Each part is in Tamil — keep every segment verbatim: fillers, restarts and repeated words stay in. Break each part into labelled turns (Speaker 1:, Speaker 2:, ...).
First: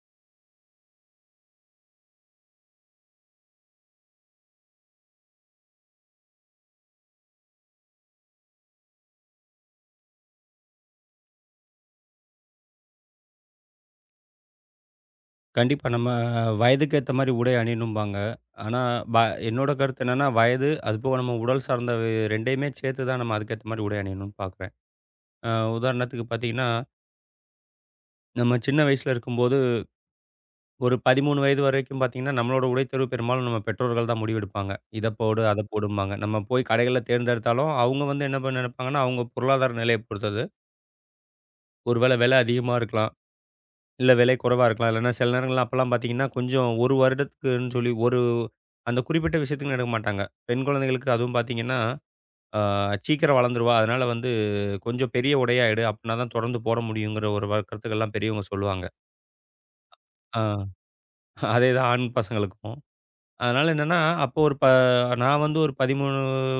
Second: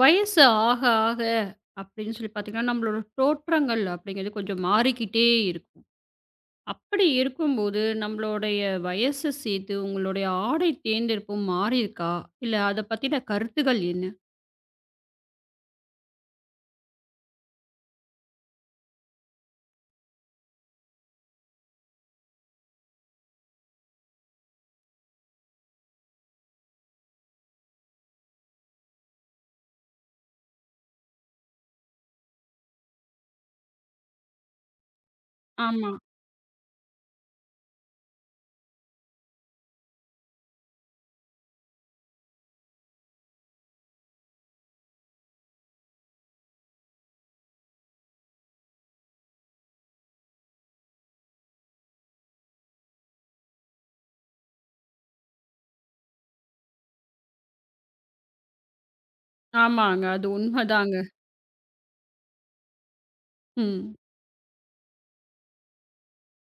Speaker 1: வயசு ஆக, ஆக அப்படின்னு சொல்லி பார்த்தீங்கன்னா, நம்மளோட தோற்றங்கள் அப்படிங்கிறது கொஞ்சம் மாறிக்கிட்டே இருக்கும். அப்படி இருக்கும்போது, நம்மளுடைய வயசு சேர்த்து உங்களுடைய ஆடை தேர்ந்தெடுப்பும் மாறியிருக்கா? இல்ல அத பத்தின கருத்துகள் என்ன?
Speaker 2: கண்டிப்பா. நம்ம வயதுக்கு ஏத்த மாரி உடை அணியணும்பாங்க. ஆனா, வ என்னோட கருத்து என்னன்னா, வயது அதுபோக நம்ம உடல் சார்ந்த வே ரெண்டுமே சேர்த்து தான் நம்ம அதுக்கேத்த மாரி உடை அணியணும்னு பார்க்குறேன். அ உதாரணத்துக்கு பார்த்தீங்கன்னா, நம்ம சின்ன வயசுல இருக்கும்போது ஒரு பதிமூன்று வயது வரைக்கும் பார்த்தீங்கன்னா, நம்மளோட உடைத்தேர்வு பெரும்பாலும் நம்ம பெற்றோர்கள் தான் முடிவெடுப்பாங்க. இத போடு, அத
Speaker 1: ஆமா.
Speaker 2: போடும்பாங்க. நம்ம போய் கடைகள்ல தேர்ந்தெடுத்தாலும், அவங்க வந்து என்ன பண்ண நெனைப்பாங்கன்னா, அவங்க பொருளாதார நிலைய பொறுத்தது. ஒரு வேள விலை அதிகமா இருக்கலாம். இல்ல விலை குறைவா இருக்கலாம். இல்லன்னா சில நேரங்கள்ல அப்பலாம் பார்த்தீங்கன்னா, கொஞ்சம் ஒரு வருடத்துக்குன்னு சொல்லி ஒரு அந்த குறிப்பிட்ட விஷயத்துக்குன்னு எடுக்க மாட்டாங்க. பெண் குழந்தைகளுக்கு அதுவும் பார்த்தீங்கன்னா, ஆ சீக்கிரம் வளர்ந்துருவா. அதனால வந்து கொஞ்சம் பெரிய உடையா எடு. அப்பன்னா தான் தொடர்ந்து போட முடியுங்கிற ஒரு வ கருத்துக்கள்லாம் பெரியவங்க சொல்லுவாங்க.
Speaker 1: ஆமாங்க. அது
Speaker 2: ஆ
Speaker 1: உண்மதாங்க.
Speaker 2: அதேதான் ஆண் பசங்களுக்கும். அதனால
Speaker 1: ம்.
Speaker 2: என்னன்னா, அப்போ ஒரு ப நான் வந்து ஒரு பதிமூன்று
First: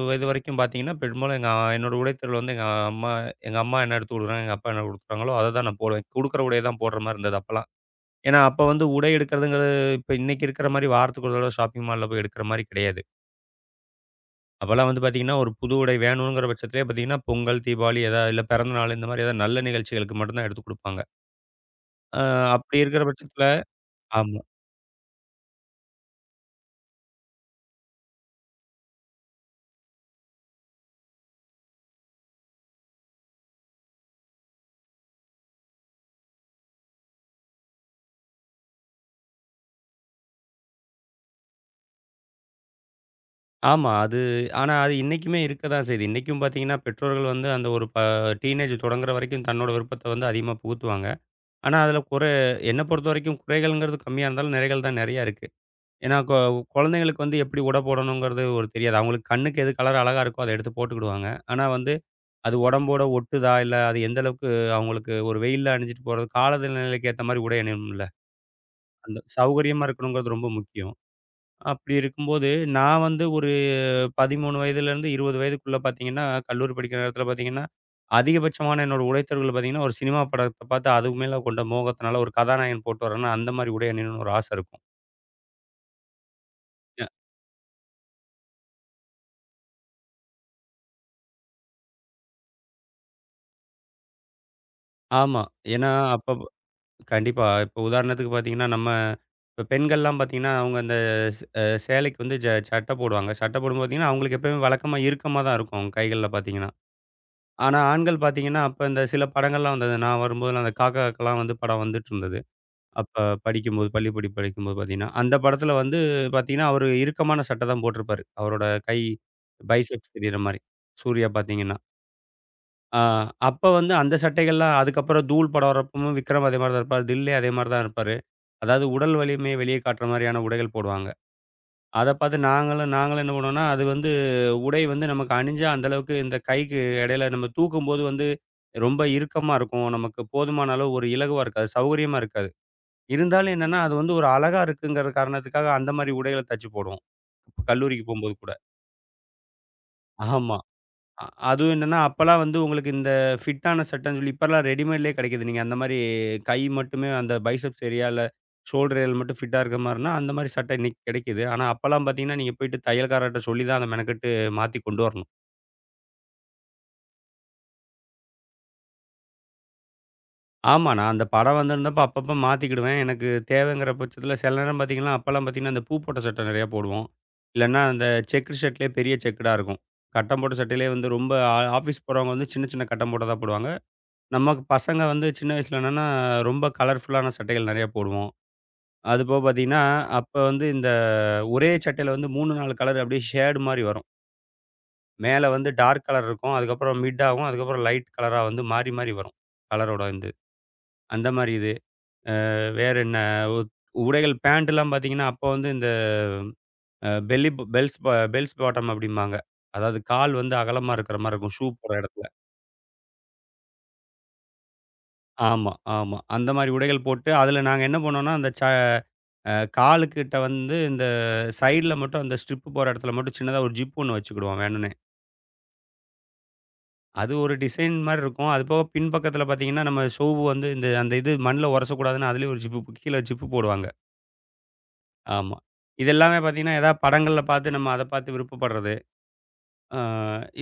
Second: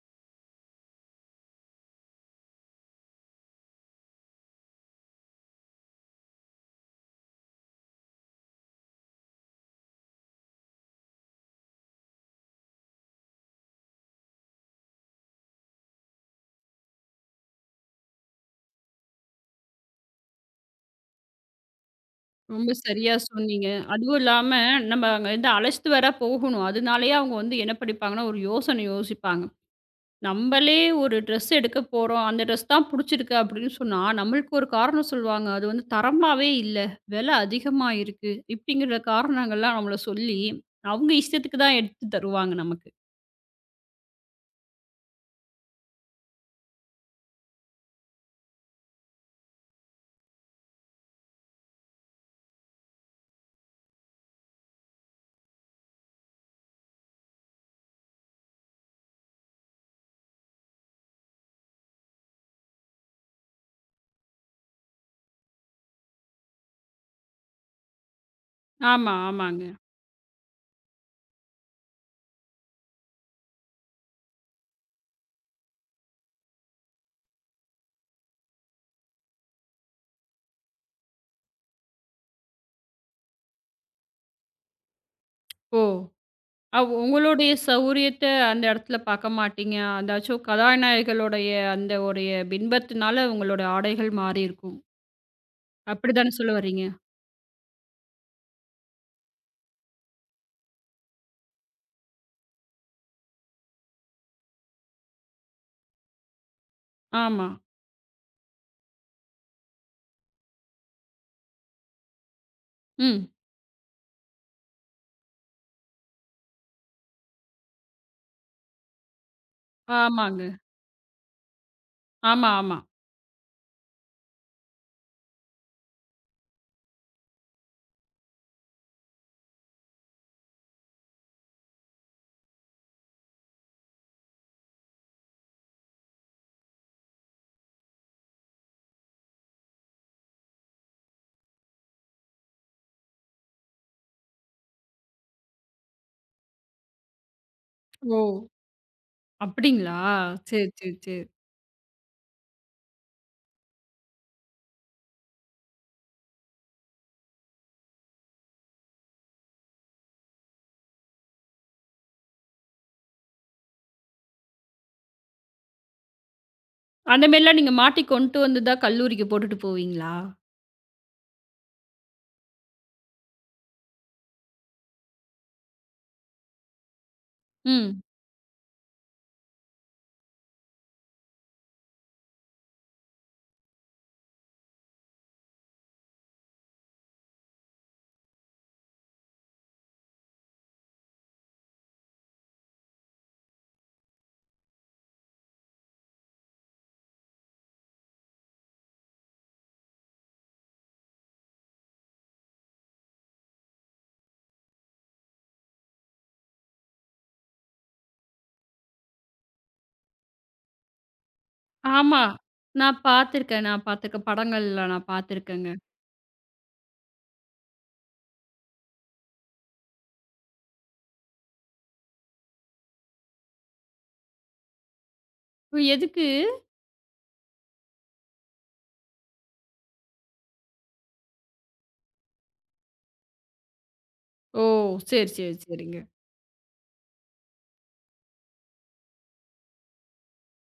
Speaker 2: வயது வரைக்கும் பார்த்தீங்கன்னா, பெரும்பாலும் எங்க என்னோட உடை தேர்வு வந்து எங்க அம்மா எங்க அம்மா என்ன எடுத்து குடுக்குறாங்க, எங்க அப்பா என்ன குடுக்குறாங்களோ, அத தான் நான் போடுவேன். குடுக்குற உடைய தான் போடுற மாரி இருந்தது அப்பலாம். ஏன்னா, அப்ப வந்து உடை எடுக்கிறதுங்கிறது இப்ப இன்னைக்கு இருக்கிற மாரி வாரத்துக்கு ஒரு தடவ ஷாப்பிங் மால்ல போய் எடுக்கிற மாரி கிடையாது. அப்பலாம் வந்து பார்த்தீங்கன்னா, ஒரு புது உடை வேணுங்கிற பட்சத்திலே பார்த்தீங்கன்னா, பொங்கல், தீபாவளி ஏதா இல்ல பிறந்த நாள் இந்த மாரி ஏதாவது நல்ல நிகழ்ச்சிகளுக்கு மட்டும் தான் எடுத்து குடுப்பாங்க. அ
Speaker 1: ரொம்ப
Speaker 2: அப்படி இருக்கிற
Speaker 1: சரியா
Speaker 2: பட்சத்தில
Speaker 1: சொன்னீங்க. அதுவும்
Speaker 2: ஆமா.
Speaker 1: இல்லாம, நம்ம அங்க இருந்து அழைச்சிட்டு வேற போகணும். அதனாலேயே அவங்க வந்து என்ன படிப்பாங்கன்னா, ஒரு யோசனை யோசிப்பாங்க. நம்மளே ஒரு ட்ரெஸ் எடுக்க போறோம். அந்த ட்ரெஸ் தான் புடிச்சிருக்கு அப்படின்னு சொன்னா, நம்மளுக்கு ஒரு காரணம் சொல்லுவாங்க. அது வந்து தரமாவே இல்ல. விலை அதிகமா இருக்கு. இப்படிங்கிற காரணங்கள்லாம் நம்மள சொல்லி, அவங்க இஷ்டத்துக்கு தான் எடுத்து தருவாங்க நமக்கு.
Speaker 2: ஆமா. அது ஆனா அது இன்னைக்குமே இருக்க தான் செய்யுது. இன்னைக்கும் பார்த்தீங்கன்னா, பெற்றோர்கள் வந்து அந்த ஒரு ப டீனேஜ் தொடங்குற வரைக்கும் தன்னோட விருப்பத்த வந்து அதிகமா புகுத்துவாங்க. ஆனா, அதில குறை என்ன பொறுத்தவரைக்கும் குறைகள்ங்கிறது கம்மியா இருந்தாலும், நிறைகள் தான் நெறையா இருக்கு. ஏன்னா, கொ குழந்தைங்களுக்கு வந்து எப்படி உடை போடணுங்கிறது ஒரு தெரியாது. அவங்களுக்கு கண்ணுக்கு எது கலர் அழகா இருக்கோ, அத எடுத்து போட்டுக்கிடுவாங்க. ஆனா வந்து அது உடம்போட ஒட்டுதா, இல்ல அது எந்த அளவுக்கு அவங்களுக்கு ஒரு வெயில்ல அணிஞ்சிட்டு போறது, காலநிலைக்கு ஏத்த மாரி உடை அணியணும்ல.
Speaker 1: ஆமா,
Speaker 2: அந்த
Speaker 1: ஆமாங்க.
Speaker 2: சௌகரியமா இருக்கணுங்கிறது ரொம்ப முக்கியம். அப்படி இருக்கும்போது, நான் வந்து ஒரு பதிமூன்று வயதிலேருந்து இருபது வயதுக்குள்ள பார்த்தீங்கன்னா, கல்லூரி படிக்கிற நேரத்தில பார்த்தீங்கன்னா, அதிகபட்சமான என்னோட உடை தேர்வுகள் பார்த்தீங்கன்னா, ஒரு சினிமா படத்த பார்த்து அதுக்கு மேல கொண்ட மோகத்தினால ஒரு கதாநாயகன் போட்டு வரான்னா, அந்த மாரி உடை அணியணும்னு ஒரு ஆசை இருக்கும்.
Speaker 1: ஓ! அவ்
Speaker 2: அ
Speaker 1: உங்களுடைய சௌரியத்த அந்த இடத்துல பார்க்க மாட்டீங்க. அதாச்சும் கதாநாயகிகளுடைய அந்த உடைய பின்பத்தினால உங்களோட ஆடைகள் மாறியிருக்கும்.
Speaker 2: ஆமா. ஏன்னா அப்ப
Speaker 1: அப்படித்தானே சொல்ல வர்றீங்க?
Speaker 2: கண்டிப்பா. இப்போ உதாரணத்துக்கு பார்த்தீங்கன்னா, நம்ம இப்ப பெண்கள்லாம் பார்த்தீங்கன்னா, அவங்க அந்த ஸ் அ சேலைக்கு வந்து ஜ சட்டை போடுவாங்க. சட்டை போடும்போது பார்த்தீங்கன்னா, அவங்களுக்கு எப்பயுமே வழக்கமா இறுக்கமா தான் இருக்கும். கைகள்ல பார்த்தீங்கன்னா.
Speaker 1: ஆமா.
Speaker 2: ஆனா ஆண்கள் பார்த்தீங்கன்னா, அப்ப இந்த சில படங்கள்லாம் வந்தது. நான் வரும்போதெல்லாம் அந்த காக்கா காக்கலாம் வந்து படம் வந்துட்டுருந்தது. அப்ப
Speaker 1: ம்.
Speaker 2: படிக்கும்போது பள்ளி படிப்பு படிக்கும்போது பார்த்தீங்கன்னா, அந்த படத்துல வந்து பார்த்தீங்கன்னா, அவரு இறுக்கமான சட்டை தான் போட்டிருப்பாரு. அவரோட கை பைசெப்ஸ் தெரியிற
Speaker 1: ஆமாங்க.
Speaker 2: மாரி. சூர்யா பார்த்தீங்கன்னா.
Speaker 1: ஆமா, ஆமா.
Speaker 2: ஆ, அப்ப வந்து அந்த சட்டைகள்லாம் அதுக்கப்புறம் தூள் படம் வரப்பவும் விக்ரம் அதே மாரி தான் இருப்பாரு. தில்லே அதே மாரி தான் இருப்பாரு. அதாவது உடல் வலிமைய வெளிய காட்டுற மாரியான உடைகள் போடுவாங்க. அத பார்த்து நாங்களும் நாங்களும் என்ன பண்ணுவோம்னா, அது வந்து உடை வந்து நமக்கு அணிஞ்சா அந்த அளவுக்கு இந்த கைக்கு இடையில நம்ம தூக்கும்போது வந்து ரொம்ப இறுக்கமா இருக்கும். நமக்கு போதுமான அளவு ஒரு இலகுவா இருக்காது. சௌகரியமா இருக்காது. இருந்தாலும் என்னன்னா, அது வந்து ஒரு அழகா இருக்குங்கிற காரணத்துக்காக அந்த மாரி உடைகள தச்சு போடுவோம். இப்ப கல்லூரிக்கு
Speaker 1: ஓ!
Speaker 2: போம்போது கூட.
Speaker 1: அப்படிங்களா?
Speaker 2: ஆமா.
Speaker 1: சரி, சரி,
Speaker 2: அ
Speaker 1: சரி.
Speaker 2: அதுவும் என்னன்னா, அப்பலாம் வந்து உங்களுக்கு இந்த ஃபிட்டான சட்டைன்னு சொல்லி இப்பலாம் ரெடிமேட்லயே கிடைக்குது. நீங்க அந்த மாரி கை மட்டுமே அந்த பைசெப்ஸ் ஏரியா இல்ல ஷோல்டர் ஏரியால மட்டும் ஃபிட்டா இருக்க மாரினா, அந்த மாரி சட்டை இன்னைக்கு கிடைக்குது. ஆனா அப்பலாம் பார்த்தீங்கன்னா, நீங்க போயிட்டு தையல்காரர்ட்ட சொல்லி தான் அத மெனக்கெட்டு மாத்தி கொண்டு வரணும்.
Speaker 1: அந்த மாரிலாம் நீங்க மாட்டி கொண்டு வந்து தான் கல்லூரிக்கு போட்டுட்டு போவீங்களா?
Speaker 2: ஆமா. நான் அந்த படம் வந்திருந்தப்ப அப்பப்ப மாத்திக்கிடுவேன். எனக்கு தேவைங்கிற பட்சத்தில சில நேரம் பார்த்தீங்கன்னா, அப்பலாம் பார்த்தீங்கன்னா, அந்த பூ போட்ட சட்டை நெறையா போடுவோம். இல்லன்னா
Speaker 1: ம்.
Speaker 2: அந்த செக்குடு ஷர்ட்லயே பெரிய செக்குடா இருக்கும். கட்டம் போட்ட சட்டையிலயே வந்து ரொம்ப ஆ ஆஃபீஸ் போறவங்க வந்து சின்ன சின்ன கட்டம் போட்டதா போடுவாங்க. நமக்கு பசங்க வந்து சின்ன வயசுல என்னன்னா, ரொம்ப கலர்ஃபுல்லான சட்டைகள் நெறைய போடுவோம். அதுபோக பார்த்தீங்கன்னா, அப்ப வந்து இந்த ஒரே சட்டையில வந்து மூணு, நாலு கலர் அப்படியே ஷேடு மாரி வரும். மேல வந்து டார்க் கலர் இருக்கும். அதுக்கப்புறம் மிட் ஆகும். அதுக்கப்புறம் லைட் கலரா வந்து மாறி, மாறி வரும். கலரோட வந்து. அந்த மாரி இது. வேற என்ன உ உடைகள் பேண்ட்லாம் பார்த்தீங்கன்னா, அப்ப வந்து இந்த அ பெல்லி ப பெல்ஸ் ப பெல்ஸ் பாட்டம் அப்படிம்பாங்க. அதாவது கால் வந்து அகலமா இருக்கிற மாரி இருக்கும். ஷூ போடுற
Speaker 1: ஆமா.
Speaker 2: இடத்துல.
Speaker 1: நான் பார்த்துருக்கேன். நான் பார்த்துருக்கேன். படங்கள்ல நான் பார்த்துருக்கேங்க.
Speaker 2: ஆமா, ஆமா. அந்த மாரி உடைகள் போட்டு, அதுல நாங்க என்ன பண்ணோம்னா, அந்த ச அ காலுக்கிட்ட வந்து இந்த சைடுல மட்டும் அந்த ஸ்ட்ரிப் போற இடத்துல மட்டும் சின்னதா ஒரு ஜிப் ஒண்ணு வச்சுக்கிடுவோம் வேணும்னே.
Speaker 1: இப்ப எதுக்கு?
Speaker 2: அது ஒரு டிசைன் மாரி இருக்கும். அது போக பின்பக்கத்துல பார்த்தீங்கன்னா, நம்ம ஷூவு வந்து இந்த அந்த இது மண்ல உரசக்கூடாதுன்னு அதுலயும் ஒரு ஜிப்பு கீழ ஜிப்பு போடுவாங்க.
Speaker 1: ஓ! சரி, சரி,
Speaker 2: ஆமா.
Speaker 1: சரிங்க.
Speaker 2: இது எல்லாமே பார்த்தீங்கன்னா, ஏதாவது படங்கள்ல பார்த்து நம்ம அத பார்த்து விருப்பப்படுறது. அ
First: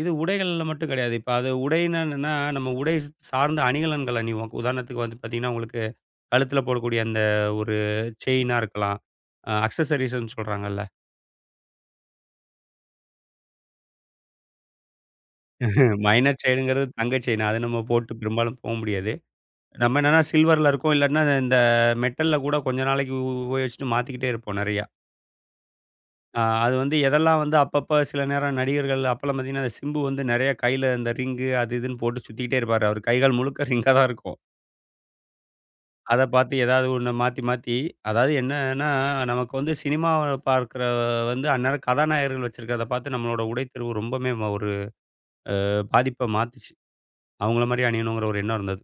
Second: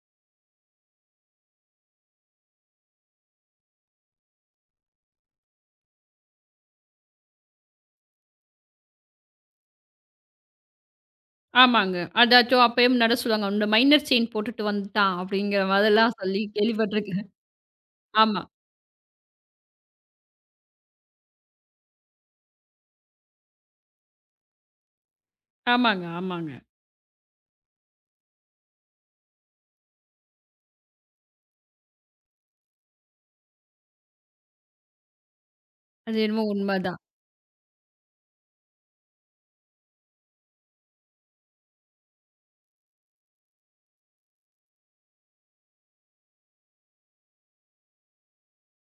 Speaker 2: இது உடைகள்ல மட்டும் கிடையாது. இப்ப அது உடைன்னா என்னன்னா, நம்ம உடை சார்ந்த அணிகலன்கள் அணிவோம். உதாரணத்துக்கு வந்து பார்த்தீங்கன்னா, உங்களுக்கு கழுத்துல போடக்கூடிய அந்த ஒரு செயினா இருக்கலாம். அ அக்சஸரீஸ்ன்னு சொல்றாங்கல்ல.
Speaker 1: ஆமாங்க. அதாச்சும் அப்பயே முன்னாடி சொல்லுவாங்க. இந்த மைனர் செயின் போட்டுட்டு வந்துட்டான் அப்படிங்கிற மாதிரிலாம்
Speaker 2: மைனர்
Speaker 1: சொல்லி
Speaker 2: செயினுங்கிறது தங்க
Speaker 1: கேள்விப்பட்டுருக்கேன்.
Speaker 2: செயின். அது நம்ம போட்டு
Speaker 1: ஆமா.
Speaker 2: பெரும்பாலும் போ முடியாது. நம்ம என்னன்னா சில்வர்ல இருக்கும். இல்லாட்டினா இந்த மெட்டல்ல கூட கொஞ்ச நாளைக்கு உ உபயோகிச்சுட்டு மாத்திக்கிட்டே இருப்போம் நெறையா.
Speaker 1: ஆமாங்க,
Speaker 2: அ
Speaker 1: ஆமாங்க.
Speaker 2: அது வந்து எதெல்லாம் வந்து அப்பப்ப சில நேரம் நடிகர்கள் அப்பலாம் பார்த்தீங்கன்னா, அந்த சிம்பு வந்து நெறைய கையில இந்த ரிங்கு அது இதுன்னு போட்டு சுத்திக்கிட்டே இருப்பாரு. அவர் கைகால் முழுக்க ரிங்கா தான் இருக்கும்.
Speaker 1: அது
Speaker 2: அத
Speaker 1: என்னமோ
Speaker 2: பார்த்து ஏதாவது
Speaker 1: உண்மதான்.
Speaker 2: ஒண்ணு மாத்தி மாத்தி அதாவது என்னன்னா, நமக்கு வந்து சினிமாவ பார்க்கிற வந்து அந்நேரம் கதாநாயகர்கள் வச்சிருக்கிறத பார்த்து நம்மளோட உடைத்தேர்வு ரொம்பவுமே ஒரு பாதிப்ப மாத்துச்சு. அவங்கள மாரி அணியணுங்கிற ஒரு எண்ணம் இருந்தது.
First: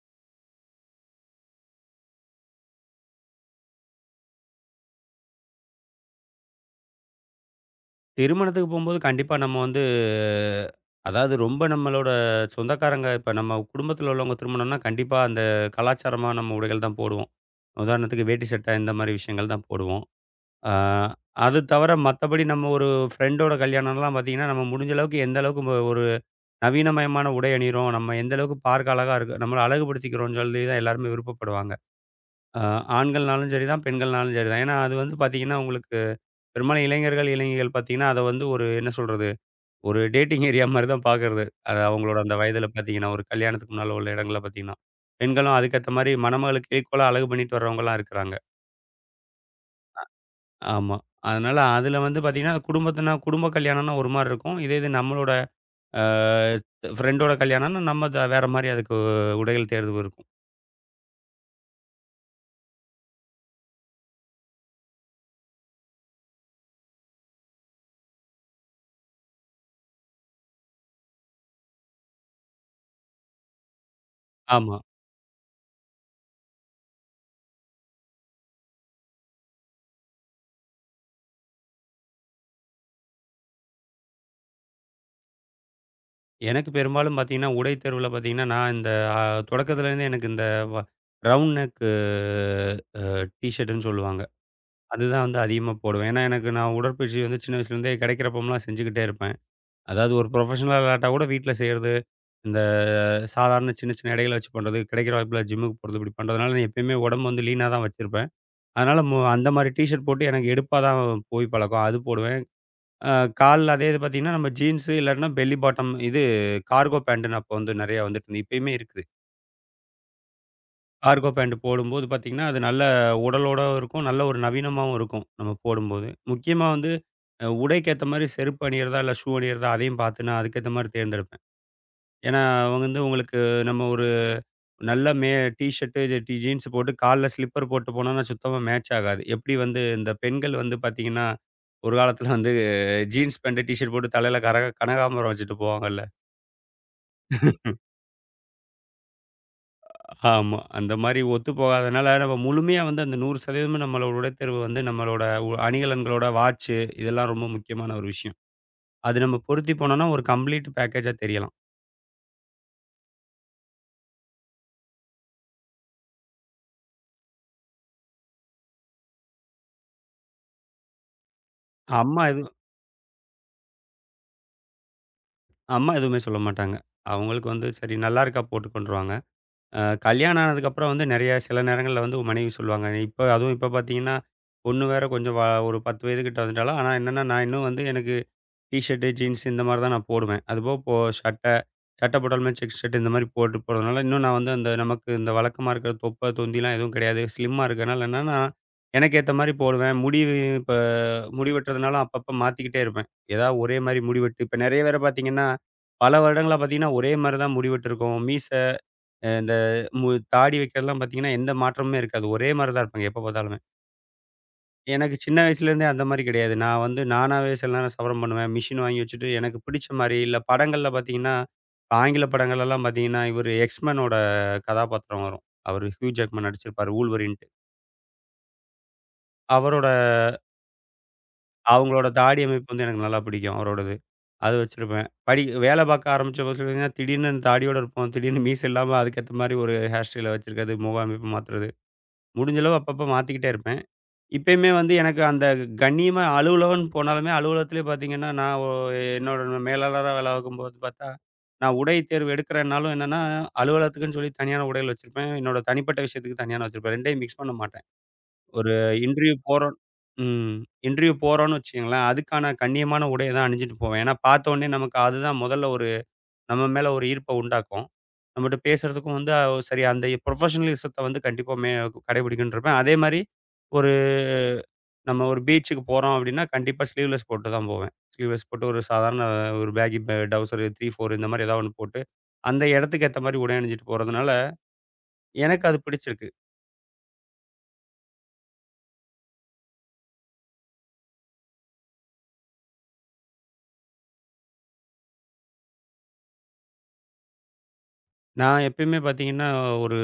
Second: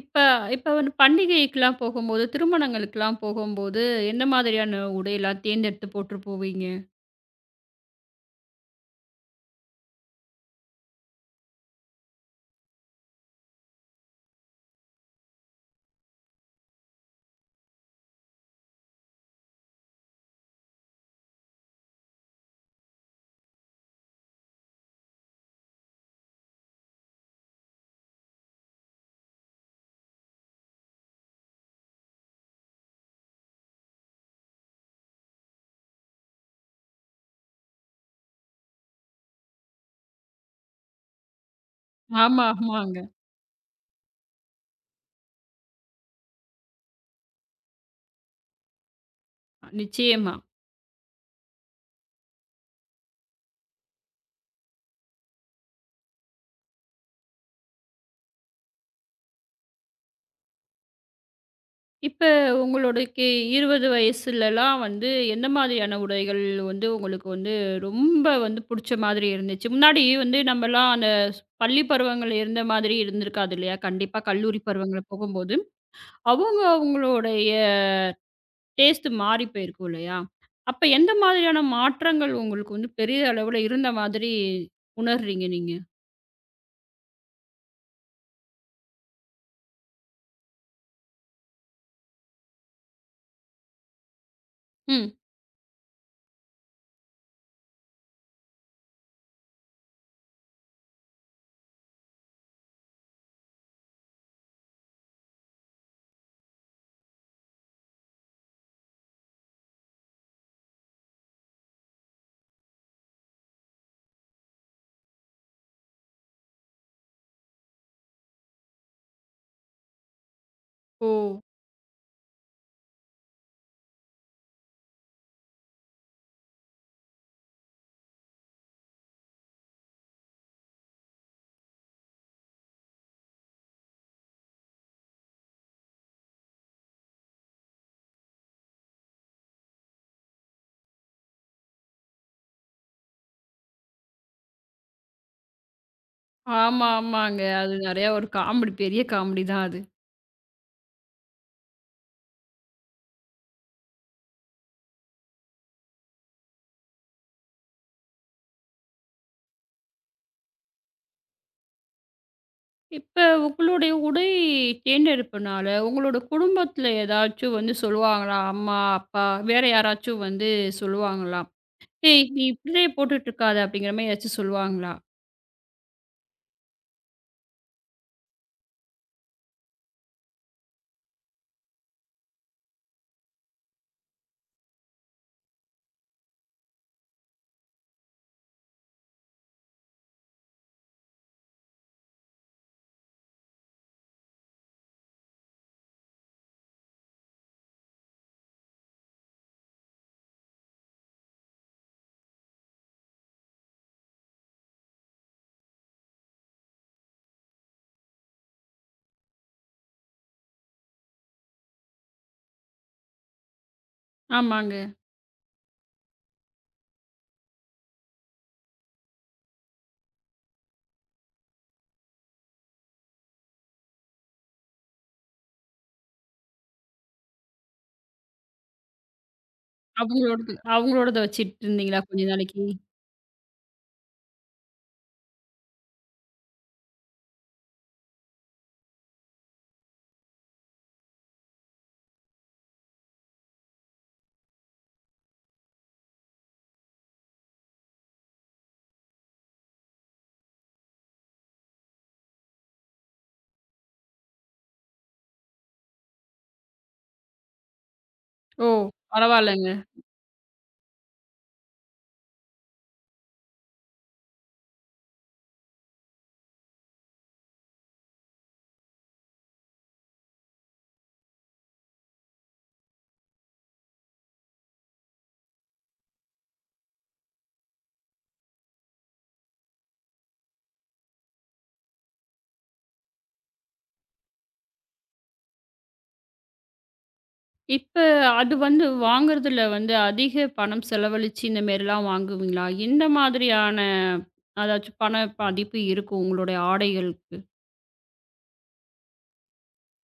Speaker 1: இப்ப இப்ப வந்து பண்டிகைக்குலாம் போகும்போது, திருமணங்களுக்குலாம் போகும்போது, என்ன மாதிரியான உடையெல்லாம் தேர்ந்தெடுத்து போட்டு போவீங்க?
Speaker 2: திருமணத்துக்கு போம்போது கண்டிப்பா நம்ம வந்து, அதாவது ரொம்ப நம்மளோட சொந்தக்காரங்க இப்ப நம்ம குடும்பத்தில உள்ளவங்க திருமணம்னா, கண்டிப்பா அந்த கலாச்சாரமா நம்ம உடைகள் தான் போடுவோம். உதாரணத்துக்கு வேட்டி சட்டை இந்த மாரி விஷயங்கள் தான் போடுவோம். ஆ அது தவிர மத்தபடி நம்ம ஒரு ஃப்ரெண்டோட கல்யாணம்லாம் பார்த்தீங்கன்னா, நம்ம முடிஞ்ச அளவுக்கு எந்த அளவுக்கு ம ஒரு நவீனமயமான உடை அணியிறோம், நம்ம எந்த அளவுக்கு பார்க்க அழகா இருக்கு நம்மள அழகுபடுத்திக்கிறோம்னு சொல்லி தான் எல்லாருமே விருப்பப்படுவாங்க. ஆ ஆண்கள்னாலும் சரி தான், பெண்கள்னாலும் சரி தான். ஏன்னா, அது வந்து பார்த்தீங்கன்னா, உங்களுக்கு பெரும்பாலும் இளைஞர்கள், இளைஞிகள் பார்த்தீங்கன்னா, அத வந்து ஒரு என்ன சொல்றது? ஒரு டேட்டிங் ஏரியா மாரி தான் பார்க்கறது. அது அவங்களோட அந்த
Speaker 1: ஆமா,
Speaker 2: வயதில
Speaker 1: ஆமாங்க.
Speaker 2: பார்த்தீங்கன்னா, ஒரு கல்யாணத்துக்கு முன்னால உள்ள இடங்கள்ல பார்த்தீங்கன்னா, பெண்களும் அதுக்கேத்த மாரி மணமகளுக்கு ஈக்குவலா அழகு பண்ணிட்டு வர்றவங்கலாம் இருக்கிறாங்க.
Speaker 1: நிச்சயமா.
Speaker 2: ஆமா. அதனால அதுல வந்து பார்த்தீங்கன்னா, குடும்பத்துனா குடும்ப கல்யாணம்னா ஒரு மாரி இருக்கும். இதே இது நம்மளோட அ ஃப்ரெண்டோட கல்யாணம்னா நம்ம த வேற மாரி அதுக்கு உடைகள் தேர்வு இருக்கும்.
Speaker 1: இப்ப உங்களுக்கு இருபது வயசுலலாம் வந்து எந்த மாதிரியான உடைகள் வந்து உங்களுக்கு வந்து ரொம்ப வந்து புடிச்ச மாதிரி இருந்துச்சு? முன்னாடி வந்து நம்மலாம் அந்த ஸ்- பள்ளி பருவங்கள் இருந்த மாதிரி இருந்திருக்காது இல்லையா? கண்டிப்பா கல்லூரி
Speaker 2: ஆமா.
Speaker 1: பருவங்கள போகும்போது, அவங்க அவங்களுடைய டேஸ்ட் மாறி போயிருக்கும் இல்லையா? அப்ப எந்த மாதிரியான மாற்றங்கள் உங்களுக்கு வந்து பெரிய அளவுல இருந்த மாதிரி உணர்றீங்க நீங்க?
Speaker 2: எனக்கு பெரும்பாலும் பார்த்தீங்கன்னா, உடை தேர்வுல பார்த்தீங்கன்னா, நான் இந்த அ தொடக்கத்துலேருந்தே எனக்கு இந்த வ ரவுண்ட் நெக் அ டீ ஷர்ட்டுன்னு சொல்லுவாங்க.
Speaker 1: ம்.
Speaker 2: அதுதான் வந்து அதிகமா போடுவேன். ஏன்னா, எனக்கு நான் உடற்பயிற்சி வந்து சின்ன வயசுலேருந்தே கிடைக்கிறப்போம்லாம் செஞ்சுக்கிட்டே இருப்பேன். அதாவது ஒரு ப்ரொஃபஷனல் விளையாட்டா கூட வீட்ல செய்றது, இந்த சாதாரண சின்ன சின்ன இடைகள வச்சு பண்றது, கிடைக்கிற வாய்ப்புல ஜிம்முக்கு போறது இப்படி பண்றதுனால நான் எப்பயுமே உடம்பு வந்து லீனா தான் வச்சிருப்பேன். அதனால மு அந்த மாரி டீ ஷர்ட் போட்டு எனக்கு எடுப்பா தான் போய் பழக்கம். அது போடுவேன். அ கால்ல அதே இது பார்த்தீங்கன்னா, நம்ம ஜீன்ஸு இல்லாட்டினா பெல்லி பாட்டம் இது கார்கோ பேண்ட்டுன்னு அப்போ வந்து நெறையா வந்துட்டுருந்தது. இப்பயுமே இருக்குது.
Speaker 1: ஓ!
Speaker 2: கார்கோ பேண்ட் போடும்போது பார்த்தீங்கன்னா, அது நல்ல உடலோடவும் இருக்கும். நல்ல ஒரு நவீனமாவும் இருக்கும். நம்ம போடும்போது. முக்கியமா வந்து அ உடைக்கேத்த மாரி செருப்பு அணியிறதா, இல்ல ஷூ அணியிறதா அதையும் பார்த்து நான் அதுக்கேத்த மாரி தேர்ந்தெடுப்பேன். ஏன்னா, அவங்க வந்து உங்களுக்கு நம்ம ஒரு நல்ல மே டீ ஷர்ட்டு, டி ஜீன்ஸ் போட்டு கால்ல ஸ்லிப்பர் போட்டு போனோம்னா சுத்தமா மேட்ச் ஆகாது. எப்படி வந்து இந்த பெண்கள் வந்து பார்த்தீங்கன்னா, ஒரு காலத்தில வந்து ஜீன்ஸ் பேண்ட், டி ஷர்ட் போட்டு தலையில கரக கனகாம்பரம் வச்சுட்டு போவாங்கல்ல.
Speaker 1: ஆமா, ஆமாங்க. அது நெறையா ஒரு காமெடி பெரிய காமெடி தான் அது.
Speaker 2: ஆமா. அந்த மாரி ஒத்து போகாதனால நம்ம முழுமையா வந்து அந்த நூறு சதவீதம் நம்மளோட உடைத்தேர்வு வந்து நம்மளோட உ அணிகலன்களோட வாட்சு இதெல்லாம் ரொம்ப முக்கியமான ஒரு விஷயம். அது நம்ம பொருத்தி போனோம்னா ஒரு கம்ப்ளீட் பேக்கேஜா தெரியலாம்.
Speaker 1: இப்ப உங்களுடைய உடை தேர்ந்தெடுப்புனால, உங்களோட குடும்பத்துல ஏதாச்சும் வந்து சொல்லுவாங்களா? அம்மா, அப்பா வேற யாராச்சும் வந்து சொல்லுவாங்களா?
Speaker 2: அம்மா
Speaker 1: "ஏய்! நீ
Speaker 2: எதுவும்
Speaker 1: இப்படியே போட்டுட்டு இருக்காத." அப்படிங்கிற மாரி ஏதாச்சும் சொல்லுவாங்களா?
Speaker 2: அம்மா எதுவுமே சொல்ல மாட்டாங்க. அவங்களுக்கு வந்து சரி நல்லா இருக்கா போட்டுக்கோன்றுவாங்க. அ கல்யாணம் ஆனதுக்கப்புறம் வந்து நெறைய சில நேரங்கள்ல வந்து மனைவி சொல்லுவாங்க. இப்ப அதுவும் இப்ப பார்த்தீங்கன்னா, பொண்ணு வேற கொஞ்சம் வ ஒரு பத்து வயது கிட்ட வந்துட்டாளா, ஆனா என்னன்னா நான் இன்னும் வந்து எனக்கு டீ ஷர்ட்டு, ஜீன்ஸ் இந்த மாரி தான் நான் போடுவேன். அதுபோக இப்போ சட்டை, சட்டை போட்டாலுமே செக் ஷர்ட் இந்த மாரி போட்டு போறதுனால, இன்னும் நான் வந்து அந்த நமக்கு இந்த வழக்கமா இருக்கிற தொப்பை, தொந்திலாம் எதுவும் கிடையாது. ஸ்லிம்மா இருக்கனால என்னன்னா, எனக்கு ஏத்த மாரி போடுவேன். முடி இப்ப முடி வெட்டுறதுனால அப்பப்ப மாத்திக்கிட்டே இருப்பேன். ஏதாவது ஒரே மாரி முடி வெட்டு இப்ப நெறைய பேர பார்த்தீங்கன்னா, பல வருடங்களா பார்த்தீங்கன்னா, ஒரே மாரி தான் முடி வெட்டிருக்கும். மீசை, அ இந்த மு தாடி வைக்கிறதெல்லாம் பார்த்தீங்கன்னா, எந்த மாற்றமுமே இருக்காது. ஒரே மாரி தான் இருப்பாங்க எப்ப பார்த்தாலும்.
Speaker 1: ஆமாங்க.
Speaker 2: எனக்கு சின்ன வயசுலேருந்தே அந்த மாரி கிடையாது. நான் வந்து நானாவே சில நேரம் சவரம் பண்ணுவேன். மிஷின் வாங்கி வச்சுட்டு எனக்கு பிடிச்ச மாரி, இல்ல படங்கள்ல பார்த்தீங்கன்னா, இப்ப ஆங்கில படங்கள்லலாம் பார்த்தீங்கன்னா, இவரு எக்ஸ்மேனோட கதாபாத்திரம் வரும். அவரு ஹியூ ஜாக்மன் நடிச்சிருப்பாரு வூல்வரின்ட்டு. அவரோட
Speaker 1: அவங்களோடது அவங்களோடத வச்சுட்டு இருந்தீங்களா
Speaker 2: அவங்களோட
Speaker 1: கொஞ்ச
Speaker 2: தாடி
Speaker 1: நாளைக்கு?
Speaker 2: அமைப்பு வந்து எனக்கு நல்லா பிடிக்கும் அவரோடது. அது வச்சிருப்பேன். படி வேலை பார்க்க ஆரம்பிச்ச புதுசுல பார்த்தீங்கன்னா, திடீர்னு தாடியோட இருப்போம். திடீர்னு மீசை இல்லாம அதுக்கேத்த மாரி ஒரு ஹேர் ஸ்டைல வச்சிருக்கிறது, முக அமைப்பு மாத்துறது. முடிஞ்ச அளவு அப்பப்ப மாத்திக்கிட்டே இருப்பேன். இப்பயுமே வந்து எனக்கு அந்த கண்ணியமா அலுவலகம்னு போனாலுமே, அலுவலகத்திலே பார்த்தீங்கன்னா, நான் ஒ என்னோட மேலாளரா வேலை பார்க்கும்போது பார்த்தா, நான் உடை தேர்வு எடுக்கிறேன்னாலும் என்னன்னா, அலுவலகத்துக்குன்னு சொல்லி தனியான உடைகள் வச்சிருப்பேன். என்னோட தனிப்பட்ட விஷயத்துக்கு தனியான வச்சிருப்பேன். ரெண்டையும் மிக்ஸ் பண்ண மாட்டேன்.
Speaker 1: ஓ!
Speaker 2: ஒரு இன்டர்வியூ
Speaker 1: பரவால்லங்க.
Speaker 2: போறோம் ம். இன்டர்வியூ போறோம்ன்னு வச்சுக்கங்களேன், அதுக்கான கண்ணியமான உடைய தான் அணிஞ்சுட்டு போவேன். ஏன்னா பார்த்தோனே நமக்கு அதுதான் முதல்ல ஒரு நம்ம மேல ஒரு ஈர்ப்ப உண்டாக்கும். நம்மட்ட பேசுறதுக்கும் வந்து அ சரி அந்த ப்ரொஃபஷனலிசத்த வந்து கண்டிப்பா மே கடைபிடிக்கணுன்ருப்பேன். அதே மாரி ஒரு நம்ம ஒரு பீச்சுக்கு போறோம் அப்டின்னா, கண்டிப்பா ஸ்லீவ்லெஸ் போட்டு தான் போவேன். ஸ்லீவ்லெஸ் போட்டு ஒரு சாதாரண ஒரு பேகி ப டவுசர் மூன்று, நான்கு இந்த மாரி ஏதாவது ஒண்ணு போட்டு, அந்த இடத்துக்கு ஏத்த மாரி உடை அணிஞ்சிட்டு போறதுனால, எனக்கு அது பிடிச்சிருக்கு.
Speaker 1: இப்ப அது வந்து வாங்குறதுல வந்து அதிக பணம் செலவழிச்சு இந்த மாரிலாம் வாங்குவீங்களா? எந்த மாதிரியான அதாச்சும் பண மதிப்பு இருக்கும் உங்களுடைய ஆடைகளுக்கு?
Speaker 2: நான் எப்பயுமே பார்த்தீங்கன்னா, ஒரு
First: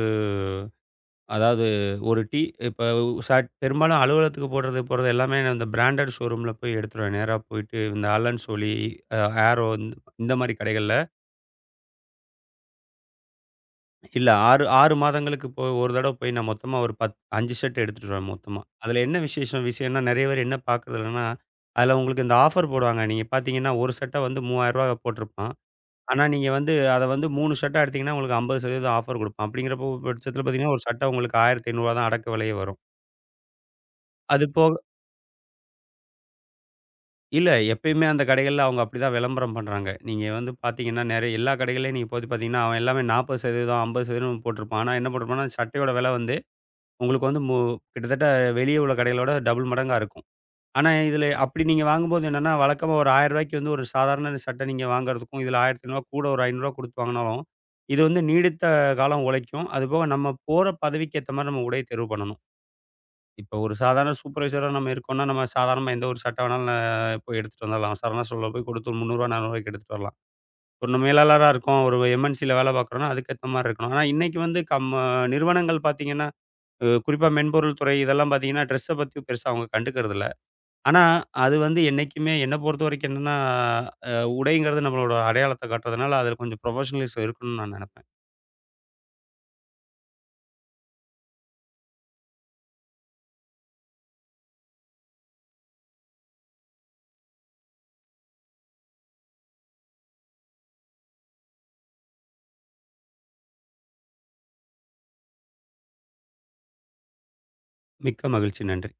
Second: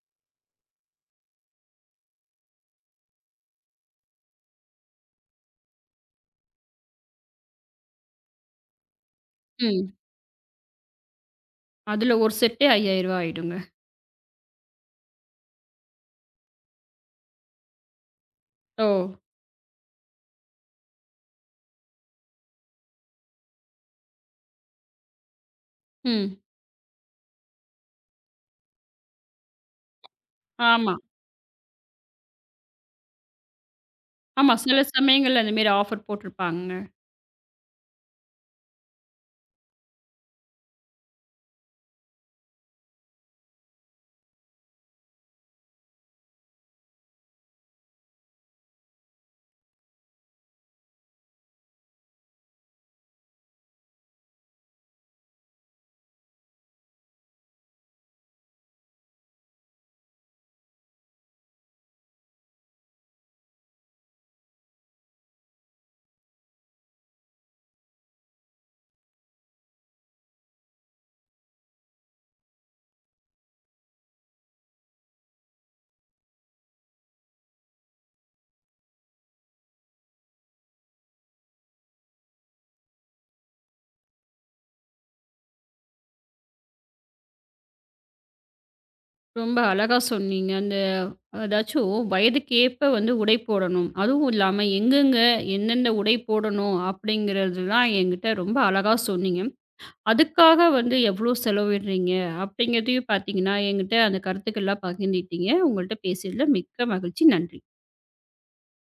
Speaker 2: அதாவது ஒரு டீ இப்ப சட் பெரும்பாலும் அலுவலகத்துக்கு போடுறது, போடுறது எல்லாமே நான் இந்த பிராண்டட் ஷோரூம்ல போய் எடுத்துருவேன். நேரா போயிட்டு இந்த ஆலன் சோலி, அ ஆரோ
Speaker 1: ம்.
Speaker 2: இந்த இந்த மாரி கடைகள்ல.
Speaker 1: அதுல ஒரு செட்டே ரூ. ஐயாயிரம் ஆயிடுங்க.
Speaker 2: இல்ல ஆறு ஆறு மாதங்களுக்கு இப்போ ஒரு தடவ போய் நான் மொத்தமா ஒரு பத் அஞ்சு ஷர்ட் எடுத்துட்டு வருவேன் மொத்தமா.
Speaker 1: ஓ!
Speaker 2: அதுல என்ன விசேஷம் விஷயம்னா நெறைய பேர் என்ன பார்க்கறது இல்லன்னா, அதுல உங்களுக்கு இந்த ஆஃபர் போடுவாங்க. நீங்க பார்த்தீங்கன்னா, ஒரு ஷர்ட்ட வந்து ரூ. மூவாயிரம் போட்டிருப்பான். ஆனா
Speaker 1: ம்.
Speaker 2: நீங்க வந்து அத வந்து மூணு ஷர்ட்டா எடுத்தீங்கன்னா, உங்களுக்கு ஐம்பது சதவீதம் ஆஃபர் குடுப்பான். அப்படிங்கிறப்போ பட்சத்தில பார்த்தீங்கன்னா, ஒரு
Speaker 1: ஆமா.
Speaker 2: சட்டை உங்களுக்கு ரூ. ஆயிரத்தி ஐநூறு தான் அடக்க விலையே வரும். அது
Speaker 1: ஆமா.
Speaker 2: போக
Speaker 1: சில சமயங்கள்ல அந்த மாரி ஆஃபர் போட்டுருப்பாங்க.
Speaker 2: இல்ல. எப்பயுமே அந்த கடைகள்ல அவங்க அப்படிதான் விளம்பரம் பண்றாங்க. நீங்க வந்து பார்த்தீங்கன்னா, நெறைய எல்லா கடைகள்லயும் நீங்க போய் பார்த்தீங்கன்னா, அவன் எல்லாமே நாற்பது சதவீதம் ஐம்பது சதவீதம் போட்டிருப்பான். ஆனா என்ன போட்டிருப்பான்னா, அந்த சட்டையோட விலை வந்து உங்களுக்கு வந்து மு கிட்டத்தட்ட வெளியே உள்ள கடைகளோட டபுள் மடங்கா இருக்கும். ஆனா இதில அப்படி நீங்க வாங்கும்போது என்னன்னா, வழக்கமா ஒரு ரூ. ஆயிரம் வந்து ஒரு சாதாரண சட்டை நீங்க வாங்குறதுக்கும், இதில ரூ. ஆயிரத்தி ஐநூறு கூட ஒரு ரூ. ஐநூறு குடுத்து வாங்குனாலும், இது வந்து நீடித்த காலம் உழைக்கும். அதுபோக நம்ம போற பதவிக்கு ஏத்த மாரி நம்ம உடைய தேர்வு பண்ணணும். இப்ப ஒரு சாதாரண சூப்பர்வைசரா நம்ம இருக்கோம்னா, நம்ம சாதாரணமா எந்த ஒரு சட்டை வேணாலும் ந போய் எடுத்துட்டு வந்துரலாம். சரவணா ஸ்டோர்ல போய் கொடுத்து ரூ. முந்நூறு ரூ. நானூறுக்கு எடுத்துட்டு வரலாம். ஒரு மேலாளரா இருக்கோம். ஒரு எம்என்சில வேலை பார்க்குறோம்னா, அதுக்கேத்த மாரி இருக்கணும். ஆனா, இன்னைக்கு வந்து கம் அஹ், நிறுவனங்கள் பார்த்தீங்கன்னா, அ குறிப்பா மென்பொருள் துறை இதெல்லாம் பார்த்தீங்கன்னா, ட்ரெஸ்ஸ பத்தி பெருசா அவங்க கண்டுக்கிறதில்ல. ஆனா, அது வந்து என்னைக்குமே என்ன பொறுத்தவரைக்கும் என்னன்னா, அ உடைங்கிறது நம்மளோட அடையாளத்த காட்டுறதுனால, அதுல கொஞ்சம் புரொஃபஷனலிசம் இருக்கணும்னு நான் நெனைப்பேன்.
Speaker 1: ரொம்ப அழகா சொன்னீங்க. அந்த அதாச்சும் வயதுக்கேற்ப வந்து உடை போடணும். அதுவும் இல்லாம எங்கெங்க, எந்தெந்த உடை போடணும் அப்படிங்கிறதுலாம் என்கிட்ட ரொம்ப அழகா சொன்னீங்க. அதுக்காக வந்து எவ்வளோ செலவிடுறீங்க அப்படிங்கிறதையும் பார்த்தீங்கன்னா, என்கிட்ட அந்த கருத்துக்கள்லாம் பகிர்ந்துக்கிட்டீங்க. உங்கள்ட்ட பேசியதில மிக்க மகிழ்ச்சி. நன்றி.
Speaker 2: மிக்க மகிழ்ச்சி. நன்றி.